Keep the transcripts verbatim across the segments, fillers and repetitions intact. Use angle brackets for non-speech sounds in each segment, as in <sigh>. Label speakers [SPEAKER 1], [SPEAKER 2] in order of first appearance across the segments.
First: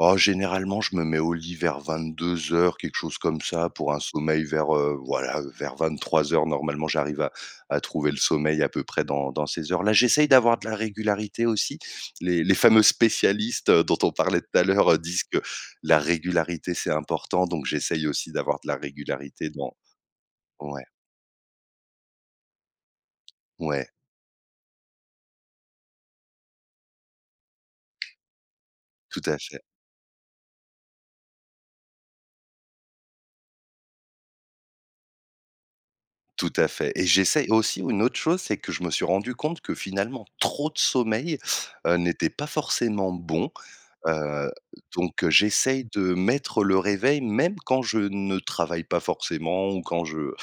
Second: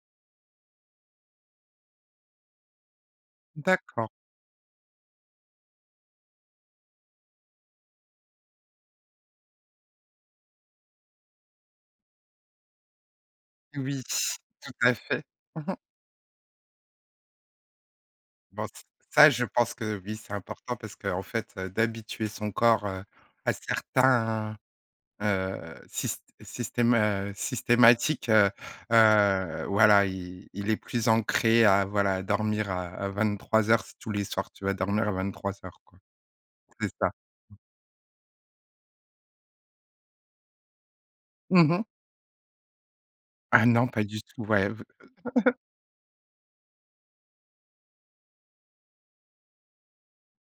[SPEAKER 1] Oh généralement, je me mets au lit vers vingt-deux heures, quelque chose comme ça, pour un
[SPEAKER 2] D'accord.
[SPEAKER 1] sommeil vers, heu, voilà, vers vingt-trois heures. Normalement, j'arrive à à trouver le sommeil à peu près dans dans ces heures-là. J'essaye d'avoir de la régularité aussi. Les les fameux spécialistes dont
[SPEAKER 2] Oui,
[SPEAKER 1] on
[SPEAKER 2] s
[SPEAKER 1] parlait tout à
[SPEAKER 2] tout à
[SPEAKER 1] l'heure
[SPEAKER 2] fait.
[SPEAKER 1] disent: «Que
[SPEAKER 2] <chuckles>
[SPEAKER 1] la régularité c'est important». Donc j'essaye aussi d'avoir
[SPEAKER 2] Bon,
[SPEAKER 1] de la
[SPEAKER 2] ç ça je
[SPEAKER 1] régularité dans
[SPEAKER 2] pense que oui, c'est important
[SPEAKER 1] ouais.
[SPEAKER 2] parce qu'en fait, d'habituer son corps, heu, à
[SPEAKER 1] Ouais.
[SPEAKER 2] certains, heu, syst sytèma heu, systématiques heu,
[SPEAKER 1] Tout à fait.
[SPEAKER 2] heu voilà il il est plus ancré à voilà dormir à à vingt-trois heures si tous les soirs tu vas dormir à vingt-trois heures quoi.
[SPEAKER 1] Tout à
[SPEAKER 2] C'est
[SPEAKER 1] fait et
[SPEAKER 2] ça.
[SPEAKER 1] j'essaye aussi une autre chose, c'est que je me suis rendu compte que, finalement trop de sommeil,
[SPEAKER 2] Mmh mh.
[SPEAKER 1] heu, n'était pas forcément bon.
[SPEAKER 2] Ah non pas du tout.
[SPEAKER 1] Heu,
[SPEAKER 2] Ouais v
[SPEAKER 1] donc
[SPEAKER 2] <chuckles>
[SPEAKER 1] j'essaye de mettre le réveil même quand je ne travaille pas forcément ou quand je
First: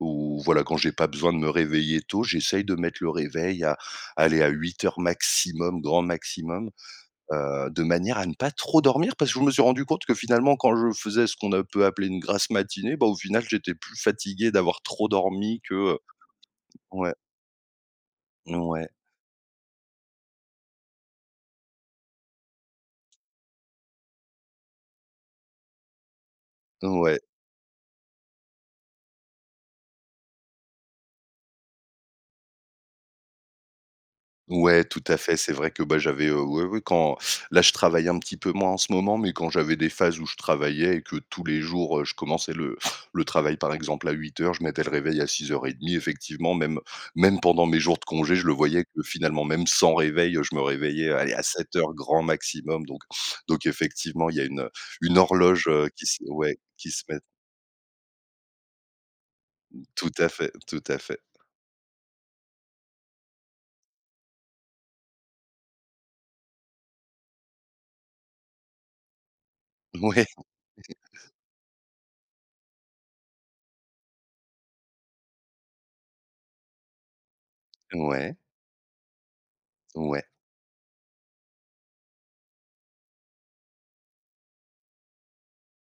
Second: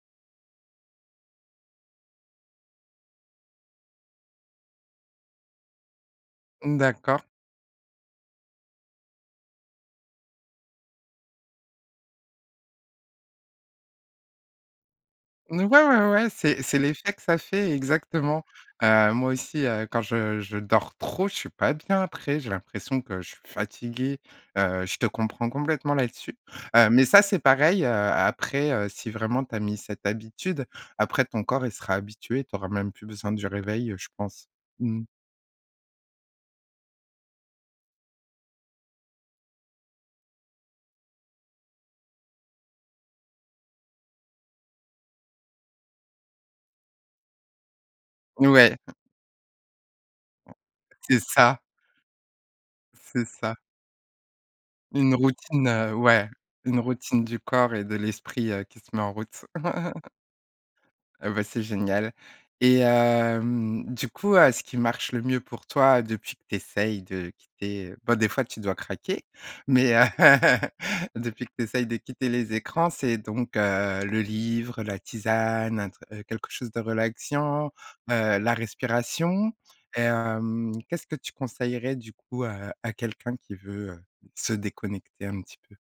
[SPEAKER 1] ou voilà quand j'ai pas besoin de me réveiller tôt, j'essaye de mettre le réveil à aller à huit heures maximum, grand maximum,
[SPEAKER 2] N d'accord.
[SPEAKER 1] heu, de manière à ne pas trop dormir parce que je me suis rendu compte que, finalement quand je faisais ce qu'on a peu appelé une grasse matinée, bah, au final j'étais plus fatigué d'avoir trop
[SPEAKER 2] N
[SPEAKER 1] dormi
[SPEAKER 2] ouais,
[SPEAKER 1] que, heu
[SPEAKER 2] ouais, ouais, c'est c'est l'effet
[SPEAKER 1] ouais.
[SPEAKER 2] que ça fait exactement.
[SPEAKER 1] Ouais.
[SPEAKER 2] Heu, moi aussi, heu, quand je je dors trop, je suis pas bien après, j'ai l'impression que je suis fatigué, heu, je te comprends complètement là-dessus. Heu, mais
[SPEAKER 1] Ouais.
[SPEAKER 2] ça, c'est pareil, heu, après, heu, si vraiment tu as mis cette habitude. Après ton corps il sera habitué, tu auras même plus besoin du réveil je pense.
[SPEAKER 1] Ouais, tout
[SPEAKER 2] Mmh.
[SPEAKER 1] à fait, c'est vrai que bah j'avais heu, ouais, ouais quand là je travaille un petit peu moins en ce moment, mais quand j'avais des phases où je travaillais et que tous les jours, heu, je commençais le le travail par exemple à huit heures je mettais le réveil à six heures trente effectivement même même pendant mes jours de congés, je le
[SPEAKER 2] Ouais.
[SPEAKER 1] voyais
[SPEAKER 2] <chuckles>
[SPEAKER 1] que, finalement même sans réveil, je me réveillais
[SPEAKER 2] C'est
[SPEAKER 1] allez à
[SPEAKER 2] ça.
[SPEAKER 1] sept heures grand maximum donc
[SPEAKER 2] C'est ça.
[SPEAKER 1] donc effectivement il y a une
[SPEAKER 2] Une
[SPEAKER 1] une horloge,
[SPEAKER 2] routine
[SPEAKER 1] heu,
[SPEAKER 2] heu,
[SPEAKER 1] qui se
[SPEAKER 2] ouais,
[SPEAKER 1] ouais
[SPEAKER 2] une
[SPEAKER 1] qui se met
[SPEAKER 2] routine du corps et de l'esprit, heu, qui se met en route. <laughs>
[SPEAKER 1] Tout à fait tout à fait.
[SPEAKER 2] Ah bah c'est génial. Et hem du coup, heu, ce qui marche le mieux pour toi depuis que tu essayes de quitter bah des fois tu dois craquer mais, heu,
[SPEAKER 1] Mouais. <chuckles>
[SPEAKER 2] depuis que tu essayes de quitter les écrans, c'est donc, heu, le livre, la tisane, un tr quelque chose de relaxiant,
[SPEAKER 1] Ouais.
[SPEAKER 2] heu, la respiration et
[SPEAKER 1] Ouais.
[SPEAKER 2] hem, qu'est-ce que tu conseillerais du coup, heu, à quelqu'un qui veut, heu, se déconnecter un petit peu?